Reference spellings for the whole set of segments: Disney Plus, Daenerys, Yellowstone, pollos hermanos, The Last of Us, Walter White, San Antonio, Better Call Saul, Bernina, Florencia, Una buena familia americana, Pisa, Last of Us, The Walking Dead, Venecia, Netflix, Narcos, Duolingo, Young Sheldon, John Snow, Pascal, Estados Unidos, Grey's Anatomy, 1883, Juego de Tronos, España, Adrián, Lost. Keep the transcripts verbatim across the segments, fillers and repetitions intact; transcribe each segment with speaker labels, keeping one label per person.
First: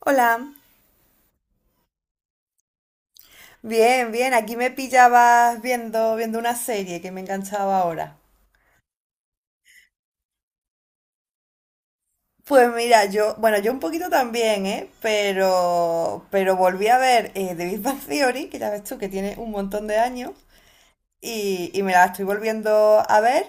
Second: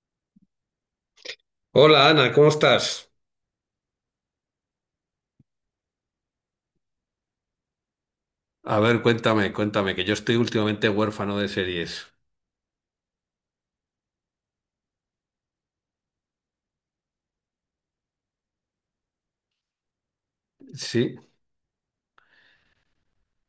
Speaker 1: Hola,
Speaker 2: Hola Ana, ¿cómo estás?
Speaker 1: bien, bien, aquí me pillabas viendo, viendo una serie que me enganchaba ahora.
Speaker 2: A ver, cuéntame, cuéntame, que yo estoy últimamente huérfano de series.
Speaker 1: Pues mira, yo, bueno, yo un poquito también, ¿eh? Pero, pero volví a ver eh, The Big Bang Theory, que ya ves tú que tiene un montón de años,
Speaker 2: Sí,
Speaker 1: y, y me la estoy volviendo a ver.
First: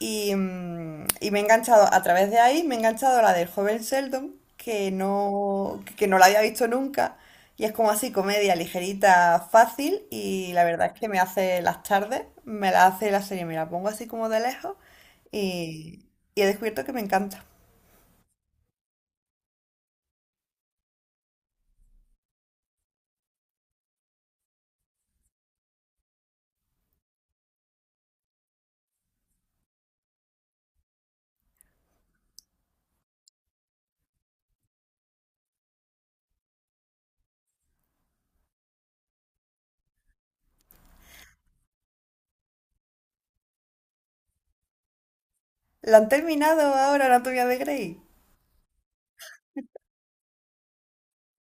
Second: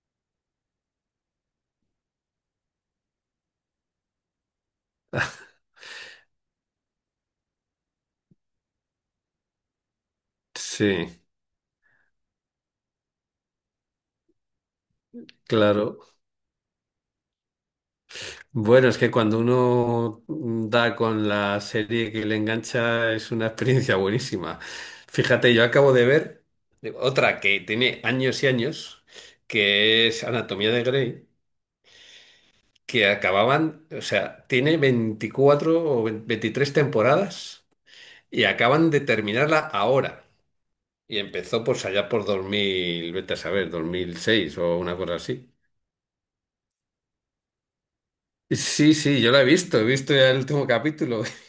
Speaker 1: Y, mm, y me he enganchado, a través de ahí, me he enganchado a la del joven Sheldon, que no, que no la había visto nunca. Y es como así, comedia ligerita, fácil. Y la verdad es que
Speaker 2: sí,
Speaker 1: me hace las tardes, me la hace la serie, me la pongo así como de lejos.
Speaker 2: claro.
Speaker 1: Y, y he descubierto que me encanta.
Speaker 2: Bueno, es que cuando uno da con la serie que le engancha es una experiencia buenísima. Fíjate, yo acabo de ver otra que tiene años y años, que es Anatomía de Grey, que acababan, o sea, tiene veinticuatro o veintitrés temporadas y acaban de terminarla ahora. Y empezó pues allá por dos mil vete a saber, dos mil seis o una cosa así.
Speaker 1: ¿La han terminado ahora, Anatomía de Grey?
Speaker 2: Sí, sí, yo la he visto, he visto ya el último capítulo.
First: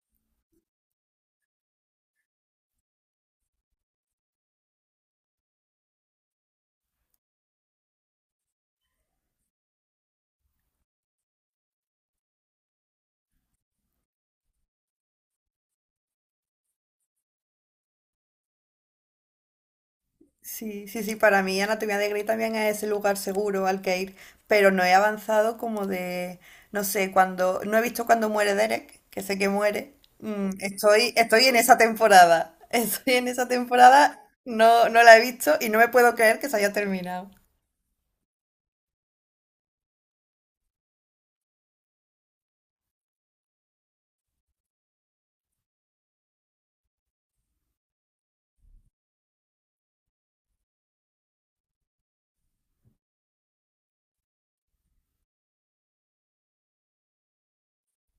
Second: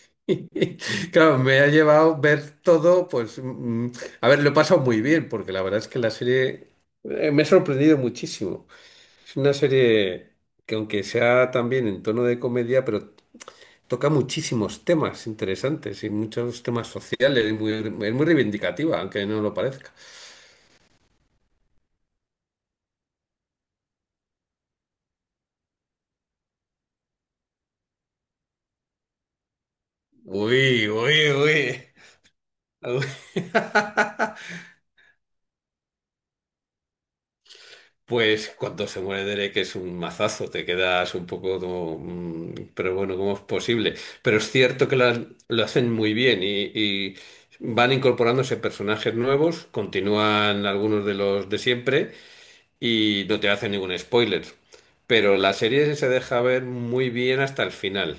Speaker 2: Claro, me ha llevado ver todo, pues, mm, mm, a ver, lo he pasado muy bien, porque la verdad es que la serie eh, me ha sorprendido muchísimo. Es una serie que aunque sea también en tono de comedia, pero toca muchísimos temas interesantes y muchos temas sociales, y muy- es muy reivindicativa, aunque no lo parezca.
Speaker 1: Sí, sí, sí, para mí Anatomía de Grey también es ese lugar seguro al que ir, pero no he avanzado como de, no sé, cuando, no he visto cuando muere Derek, que sé que muere, mm,
Speaker 2: Uy,
Speaker 1: estoy,
Speaker 2: uy,
Speaker 1: estoy en esa
Speaker 2: uy.
Speaker 1: temporada, estoy en esa temporada, no, no la he visto y no me puedo creer que se haya terminado.
Speaker 2: Pues cuando se muere Derek es un mazazo, te quedas un poco como... mm, Pero bueno, ¿cómo es posible? Pero es cierto que lo, han- lo hacen muy bien y, y van incorporándose personajes nuevos, continúan algunos de los de siempre y no te hacen ningún spoiler. Pero la serie se deja ver muy bien hasta el final.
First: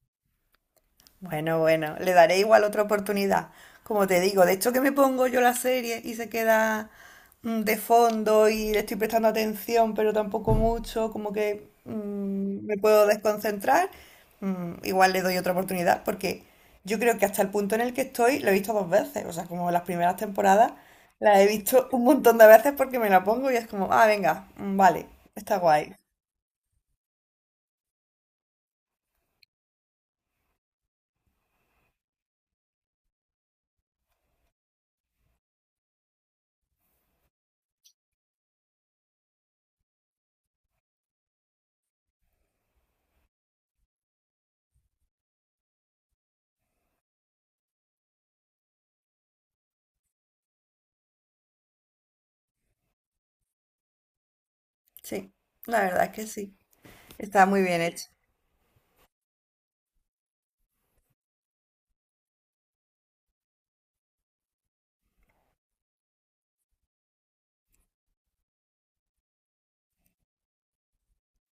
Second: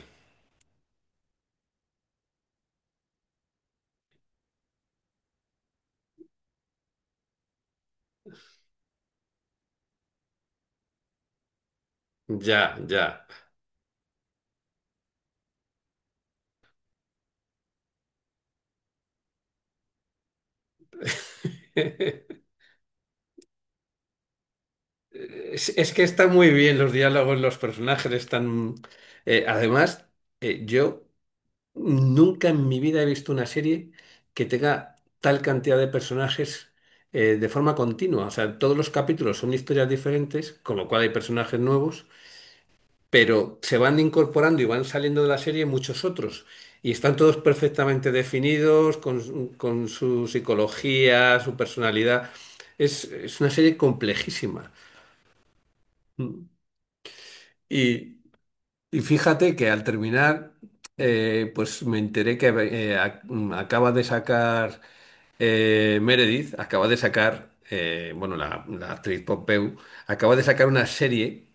Speaker 1: Bueno, bueno, le daré igual otra oportunidad. Como te digo, de hecho que me pongo yo la serie y se queda mm, de fondo y le estoy prestando atención, pero tampoco mucho, como que mm, me
Speaker 2: Ya,
Speaker 1: puedo
Speaker 2: ya.
Speaker 1: desconcentrar. Mm, igual le doy otra oportunidad porque yo creo que hasta el punto en el que estoy lo he visto dos veces, o sea, como las primeras temporadas las he visto un montón de veces porque me la pongo y es como, ah, venga, mm, vale, está
Speaker 2: Es, es
Speaker 1: guay.
Speaker 2: que están muy bien los diálogos, los personajes están... eh, además, eh, yo... Nunca en mi vida he visto una serie que tenga tal cantidad de personajes eh, de forma continua. O sea, todos los capítulos son historias diferentes, con lo cual hay personajes nuevos, pero se van incorporando y van saliendo de la serie muchos otros. Y están todos perfectamente definidos, con, su con su psicología, su personalidad. Es, es una serie complejísima.
Speaker 1: Sí, la verdad es que sí, está muy bien hecho.
Speaker 2: Y, y fíjate que al terminar, eh, pues me enteré que eh, ac- acaba de sacar... Eh, Meredith acaba de sacar, eh, bueno, la, la actriz Pop Behu, acaba de sacar una serie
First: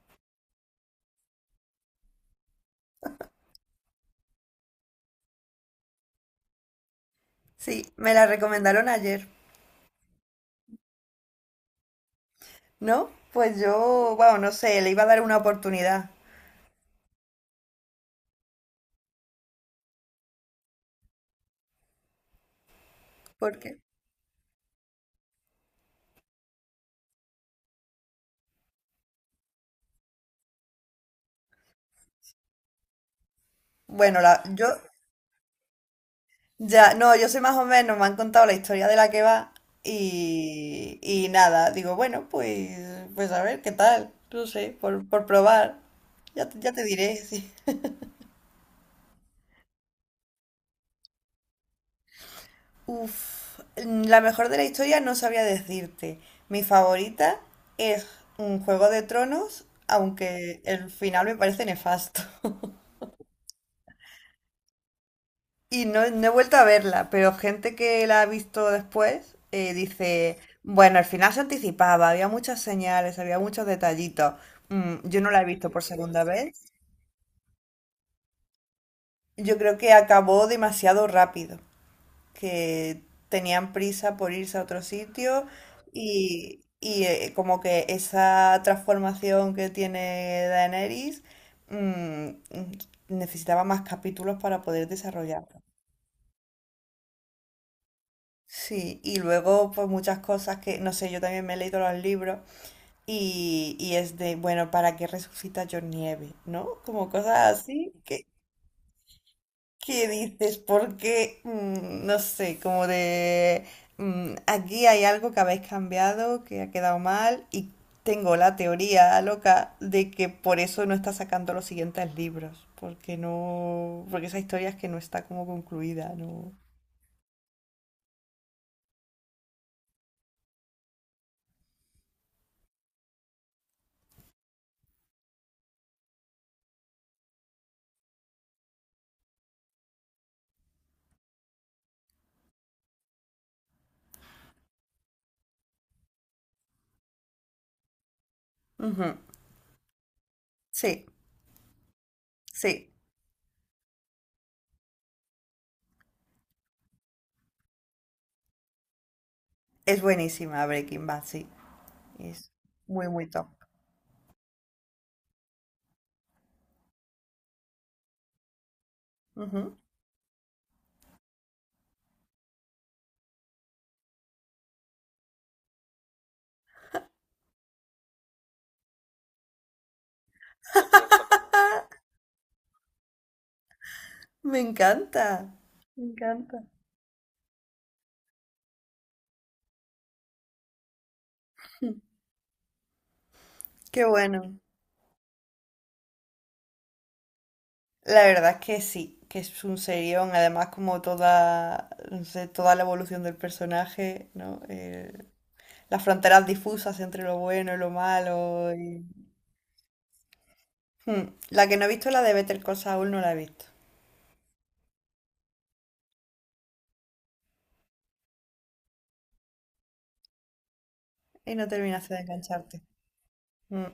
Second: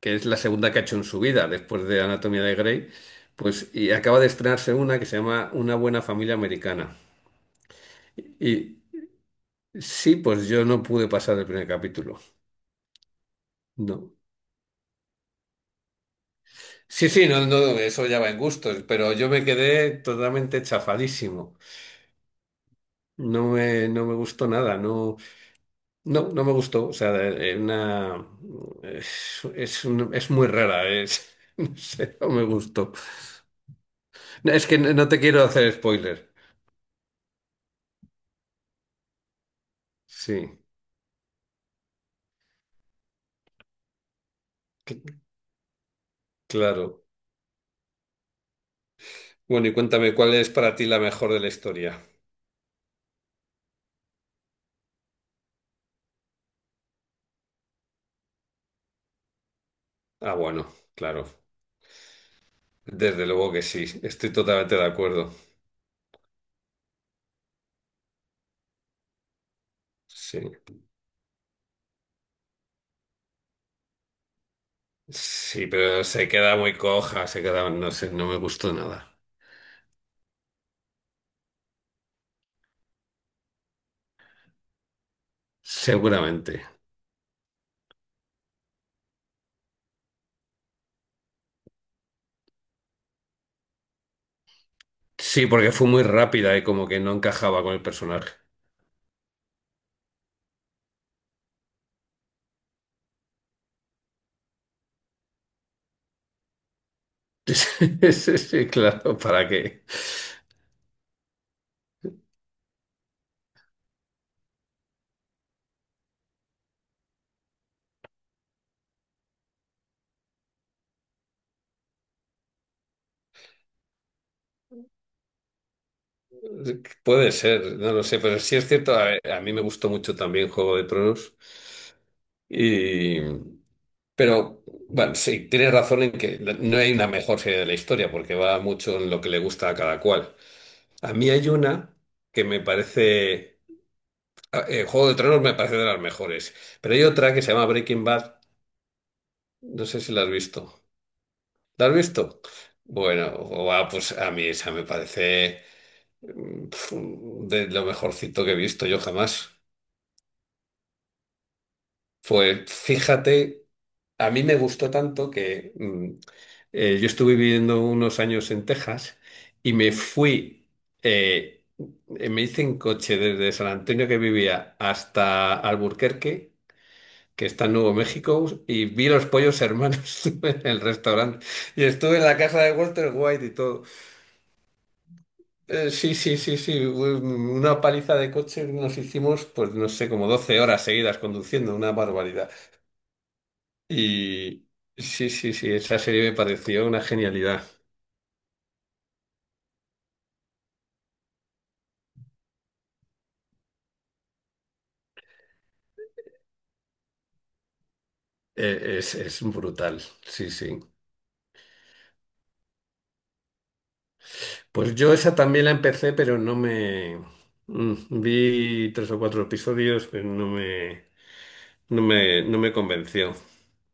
Speaker 2: que es la segunda que ha hecho en su vida después de Anatomía de Grey, pues y acaba de estrenarse una que se llama Una buena familia americana.
Speaker 1: Sí, me la
Speaker 2: Y
Speaker 1: recomendaron ayer.
Speaker 2: sí, pues yo no pude pasar el primer capítulo.
Speaker 1: ¿No? Pues yo,
Speaker 2: No.
Speaker 1: bueno, no sé, le iba a dar una oportunidad.
Speaker 2: Sí, sí, no, no, eso ya va en gustos, pero yo me quedé totalmente chafadísimo. No
Speaker 1: porque,
Speaker 2: me, no me gustó nada, no. No, no me gustó. O sea, eh, una... es, es un- es muy rara. Es... No sé, no me gustó.
Speaker 1: Bueno, la,
Speaker 2: No,
Speaker 1: yo,
Speaker 2: es que no no te quiero hacer spoiler.
Speaker 1: ya, no, yo sé más o menos, me han contado la historia de la que va
Speaker 2: Sí,
Speaker 1: y, y nada, digo, bueno, pues, pues a ver, ¿qué tal? No sé, por,
Speaker 2: cl-
Speaker 1: por probar. Ya, te- ya te
Speaker 2: claro.
Speaker 1: diré, sí.
Speaker 2: Bueno, y cuéntame, ¿cuál es para ti la mejor de la historia?
Speaker 1: Uf, la mejor de la historia no sabría decirte. Mi favorita es un Juego de Tronos,
Speaker 2: Ah,
Speaker 1: aunque
Speaker 2: bueno,
Speaker 1: el
Speaker 2: claro.
Speaker 1: final me parece nefasto.
Speaker 2: Desde luego que sí. Estoy totalmente de acuerdo.
Speaker 1: Y no, no he vuelto a verla, pero gente que la ha visto después eh, dice,
Speaker 2: Sí.
Speaker 1: bueno, al final se anticipaba, había muchas señales, había muchos detallitos. Mm, yo no la he
Speaker 2: Sí,
Speaker 1: visto por
Speaker 2: pero
Speaker 1: segunda
Speaker 2: se queda
Speaker 1: vez.
Speaker 2: muy coja, se queda, no sé, no me gustó nada.
Speaker 1: Yo creo que acabó demasiado rápido, que tenían prisa por irse a otro sitio
Speaker 2: Seguramente.
Speaker 1: y, y, eh, como que esa transformación que tiene Daenerys mm, mm, necesitaba más capítulos para poder desarrollar.
Speaker 2: Sí, porque fue muy rápida y como que no encajaba con el personaje.
Speaker 1: Sí, y luego pues muchas cosas que, no sé, yo también me he leído los libros y, y es de, bueno, ¿para qué resucita John Nieve? ¿No? Como cosas así
Speaker 2: Sí,
Speaker 1: que,
Speaker 2: sí, sí, claro, ¿para qué?
Speaker 1: que dices, porque, mm, no sé, como de, mm, aquí hay algo que habéis cambiado, que ha quedado mal y tengo la teoría loca de que por eso no está sacando los siguientes libros, porque no, porque esa historia es que no está como concluida, ¿no?
Speaker 2: Puede ser, no lo sé, pero sí es cierto, a, a mí me gustó mucho también Juego de Tronos y pero bueno, sí, tienes razón en que la- no hay una mejor serie de la historia porque va mucho en lo que le gusta a cada cual. A mí hay una que me parece a- eh, Juego de Tronos me parece de las mejores, pero hay otra que se llama Breaking Bad,
Speaker 1: Ujú,
Speaker 2: no sé si la has visto.
Speaker 1: sí,
Speaker 2: ¿La has visto?
Speaker 1: sí.
Speaker 2: Bueno, guau, pues a mí esa me parece pf, de lo mejorcito que he visto yo jamás.
Speaker 1: Es buenísima Breaking Bad, sí. Es
Speaker 2: Pues
Speaker 1: muy, muy top.
Speaker 2: fíjate, a mí me gustó tanto que mm, eh, yo estuve viviendo unos años en Texas y
Speaker 1: Ujú.
Speaker 2: me fui, eh, eh, me hice en coche desde San Antonio que vivía hasta Alburquerque, que está en Nuevo México, y vi los pollos hermanos en el restaurante. Y
Speaker 1: ¡Ah!
Speaker 2: estuve en la casa de Walter White y todo.
Speaker 1: Me encanta.
Speaker 2: Eh,
Speaker 1: Me
Speaker 2: sí, sí, sí,
Speaker 1: encanta.
Speaker 2: sí. Una paliza de coche nos hicimos, pues no sé, como doce horas seguidas conduciendo, una barbaridad.
Speaker 1: Qué bueno.
Speaker 2: Y sí, sí, sí, esa serie me pareció una genialidad.
Speaker 1: La verdad es que sí, que es un serión. Además, como toda, no sé, toda la evolución del personaje, ¿no? Eh, las fronteras difusas entre lo bueno y lo malo.
Speaker 2: Eh,
Speaker 1: y-
Speaker 2: es, es brutal, sí, sí.
Speaker 1: Hmm. La que no he visto, la de Better Call Saul, no la he visto.
Speaker 2: Pues yo esa también la empecé, pero no me... mm, vi tres o cuatro episodios, pero no me,
Speaker 1: Y no
Speaker 2: no
Speaker 1: terminaste de
Speaker 2: me, no me
Speaker 1: engancharte.
Speaker 2: convenció.
Speaker 1: Mm.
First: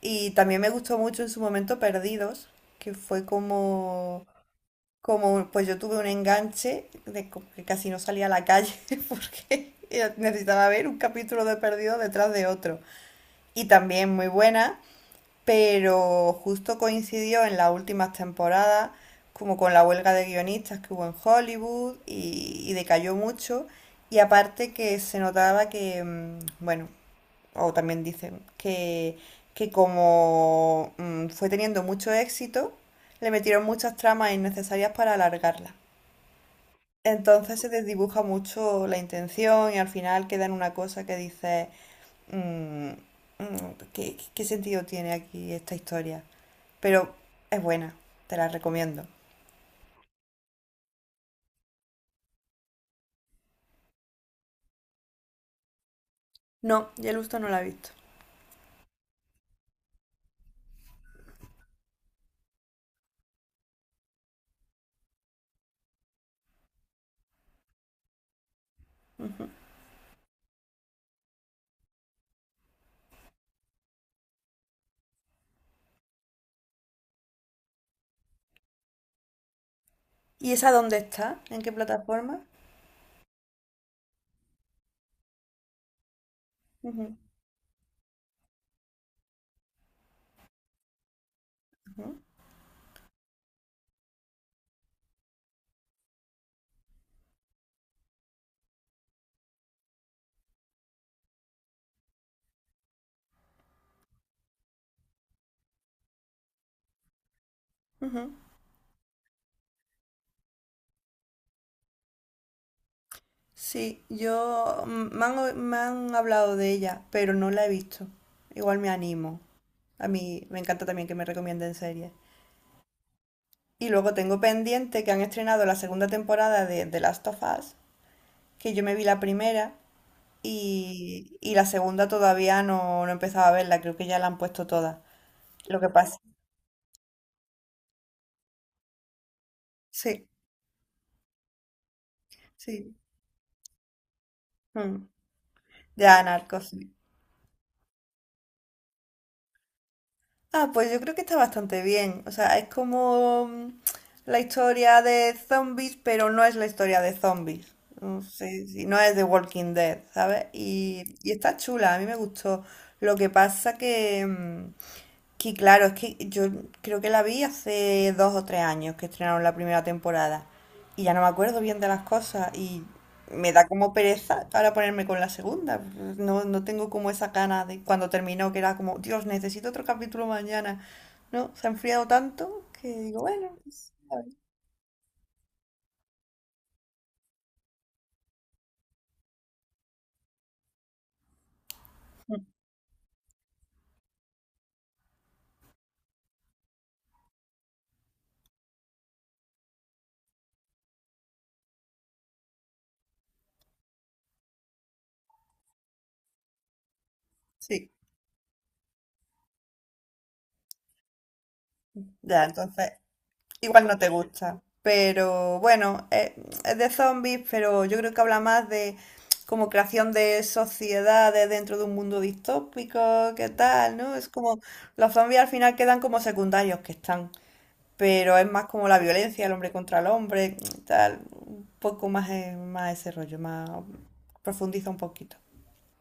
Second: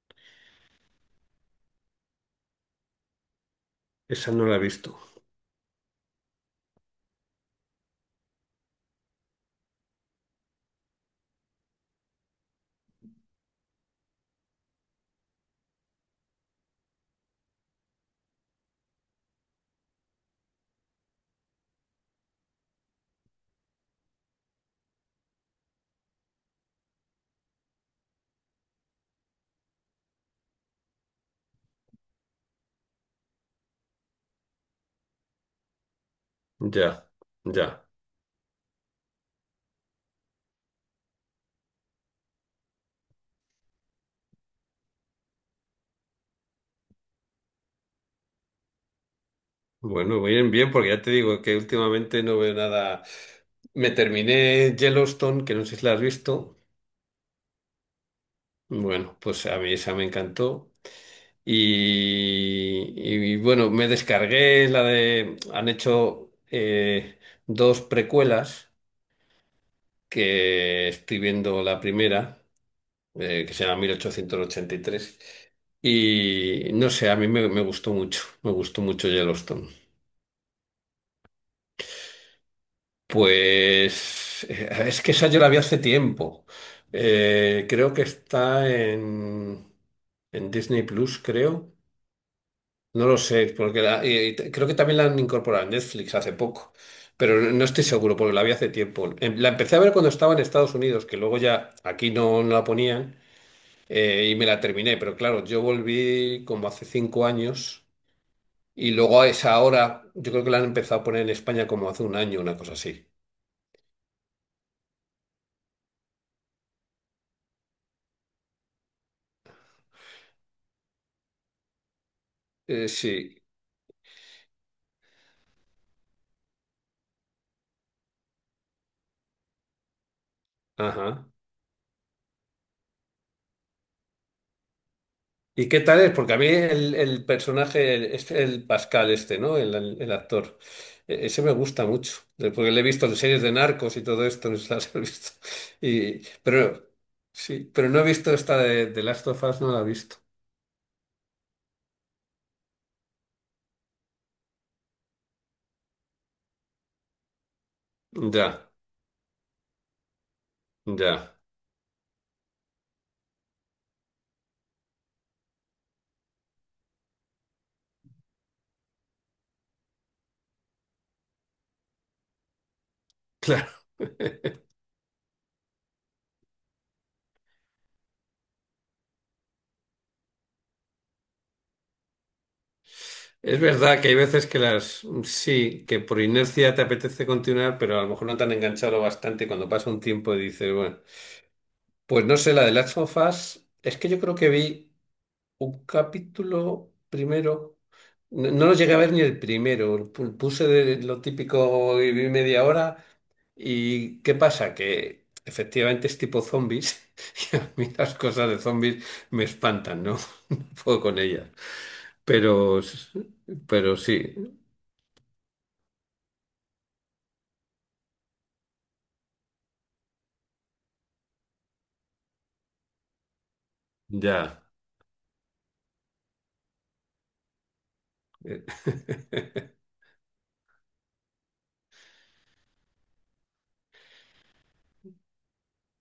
Speaker 1: Y también me gustó mucho en su momento Perdidos, que fue como
Speaker 2: Esa no la he visto.
Speaker 1: como pues yo tuve un enganche de co- que casi no salía a la calle porque necesitaba ver un capítulo de Perdido detrás de otro. Y también muy buena, pero justo coincidió en las últimas temporadas como con la huelga de guionistas que hubo en Hollywood y, y decayó mucho. Y aparte que se notaba que, mm, bueno, o también dicen que, que como mm, fue teniendo mucho éxito, le metieron muchas tramas innecesarias para alargarla.
Speaker 2: Ya,
Speaker 1: Entonces se
Speaker 2: ya.
Speaker 1: desdibuja mucho la intención y al final queda en una cosa que dice, mm, mm, ¿qué, qué sentido tiene aquí esta historia? Pero es buena, te la recomiendo.
Speaker 2: Bueno, bien, bien, porque ya te digo que últimamente no veo nada. Me terminé Yellowstone, que no sé si la has visto.
Speaker 1: No, Yellowstone no la he visto.
Speaker 2: Bueno, pues a mí esa me encantó. Y, y, bueno, me descargué la de... Han hecho eh, dos precuelas
Speaker 1: Ujú.
Speaker 2: que estoy viendo la primera, eh, que se llama mil ochocientos ochenta y tres. Y tres. Y no sé, a mí me, me gustó mucho, me gustó mucho Yellowstone.
Speaker 1: ¿Y esa dónde está? ¿En qué plataforma?
Speaker 2: Pues eh, es que esa yo la vi hace tiempo.
Speaker 1: Ujú,
Speaker 2: Eh, creo que está en, en Disney Plus, creo.
Speaker 1: ujú,
Speaker 2: No lo sé, porque la- y- y te- creo que también la han incorporado en Netflix hace poco, pero no no estoy seguro porque la vi hace tiempo. Em, la empecé a ver cuando estaba en Estados Unidos, que luego ya aquí no, no la ponían eh, y me la terminé, pero claro, yo volví como hace cinco años
Speaker 1: ujú.
Speaker 2: y luego a esa hora yo creo que la han empezado a poner en España como hace un año, una cosa así.
Speaker 1: Sí, yo mm, me han, o- me han hablado de ella, pero no la he visto. Igual me animo. A mí me encanta también que me recomienden series.
Speaker 2: Eh, sí,
Speaker 1: Y luego tengo pendiente que han estrenado la segunda temporada de The Last of Us, que yo me vi la primera
Speaker 2: ajá.
Speaker 1: y, y la segunda todavía no, no he empezado a verla, creo que ya la han puesto toda.
Speaker 2: ¿Y
Speaker 1: Lo
Speaker 2: qué
Speaker 1: que
Speaker 2: tal es?
Speaker 1: pasa.
Speaker 2: Porque a mí el, el personaje, el, este- el Pascal este, ¿no? El, el- el
Speaker 1: Sí,
Speaker 2: actor, e- ese me gusta mucho, de- porque le he
Speaker 1: sí.
Speaker 2: visto en series de narcos y todo esto, no sé si las he
Speaker 1: Mm,
Speaker 2: visto. Y,
Speaker 1: ya, Narcos,
Speaker 2: pero,
Speaker 1: sí.
Speaker 2: sí, pero no he visto esta de, de Last of Us, no la he visto.
Speaker 1: Ah, pues yo creo que está bastante bien. O sea, es como mm, la historia de zombies, pero no es la historia de zombies. No sé,
Speaker 2: Ya,
Speaker 1: si no es de Walking Dead, ¿sabes? Y,
Speaker 2: ya,
Speaker 1: y está chula, a mí me gustó. Lo que pasa que... mm, Que claro, es que yo creo que la vi hace dos o tres años que estrenaron la primera temporada y ya no me acuerdo bien de las cosas y me da
Speaker 2: claro.
Speaker 1: como pereza ahora ponerme con la segunda. No, no tengo como esa gana de cuando terminó que era como, Dios, necesito otro capítulo mañana. No, se ha enfriado tanto que digo, bueno,
Speaker 2: Es
Speaker 1: pues,
Speaker 2: verdad que hay
Speaker 1: a ver.
Speaker 2: veces que las, sí, que por inercia te apetece continuar, pero a lo mejor no te han enganchado bastante y cuando pasa un tiempo y dices, bueno, pues no sé, la de Last of Us, es que yo creo que vi... un capítulo primero. No, no lo llegué a ver ni el primero. Pu- Puse de lo típico y vi media hora. ¿Y qué pasa? Que efectivamente es tipo zombies. Y a mí
Speaker 1: Sí.
Speaker 2: las cosas de zombies me espantan, ¿no? No puedo con ellas.
Speaker 1: Ya,
Speaker 2: Pero,
Speaker 1: entonces
Speaker 2: s-
Speaker 1: igual
Speaker 2: pero
Speaker 1: no te
Speaker 2: sí,
Speaker 1: gusta, pero bueno, eh, es de zombies, pero yo creo que habla más de como creación de sociedades dentro de un mundo distópico, qué tal, ¿no? Es
Speaker 2: ya.
Speaker 1: como los zombies al final quedan como secundarios que están, pero es
Speaker 2: Eh,
Speaker 1: más como la violencia, el hombre contra el hombre, tal, un poco más, eh, más ese rollo, más profundiza un poquito.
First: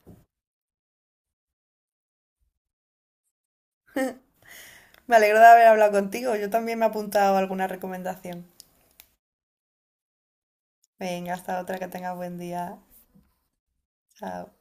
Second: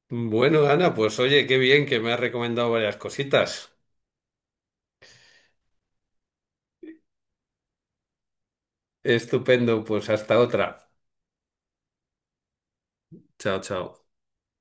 Speaker 2: Bueno, Ana, pues oye, qué bien que me has recomendado varias cositas.
Speaker 1: Me alegro de haber hablado contigo, yo también me he apuntado alguna recomendación.
Speaker 2: Estupendo, pues hasta otra.
Speaker 1: Venga, hasta otra, que tengas buen día.
Speaker 2: Chao, chao.
Speaker 1: Chao.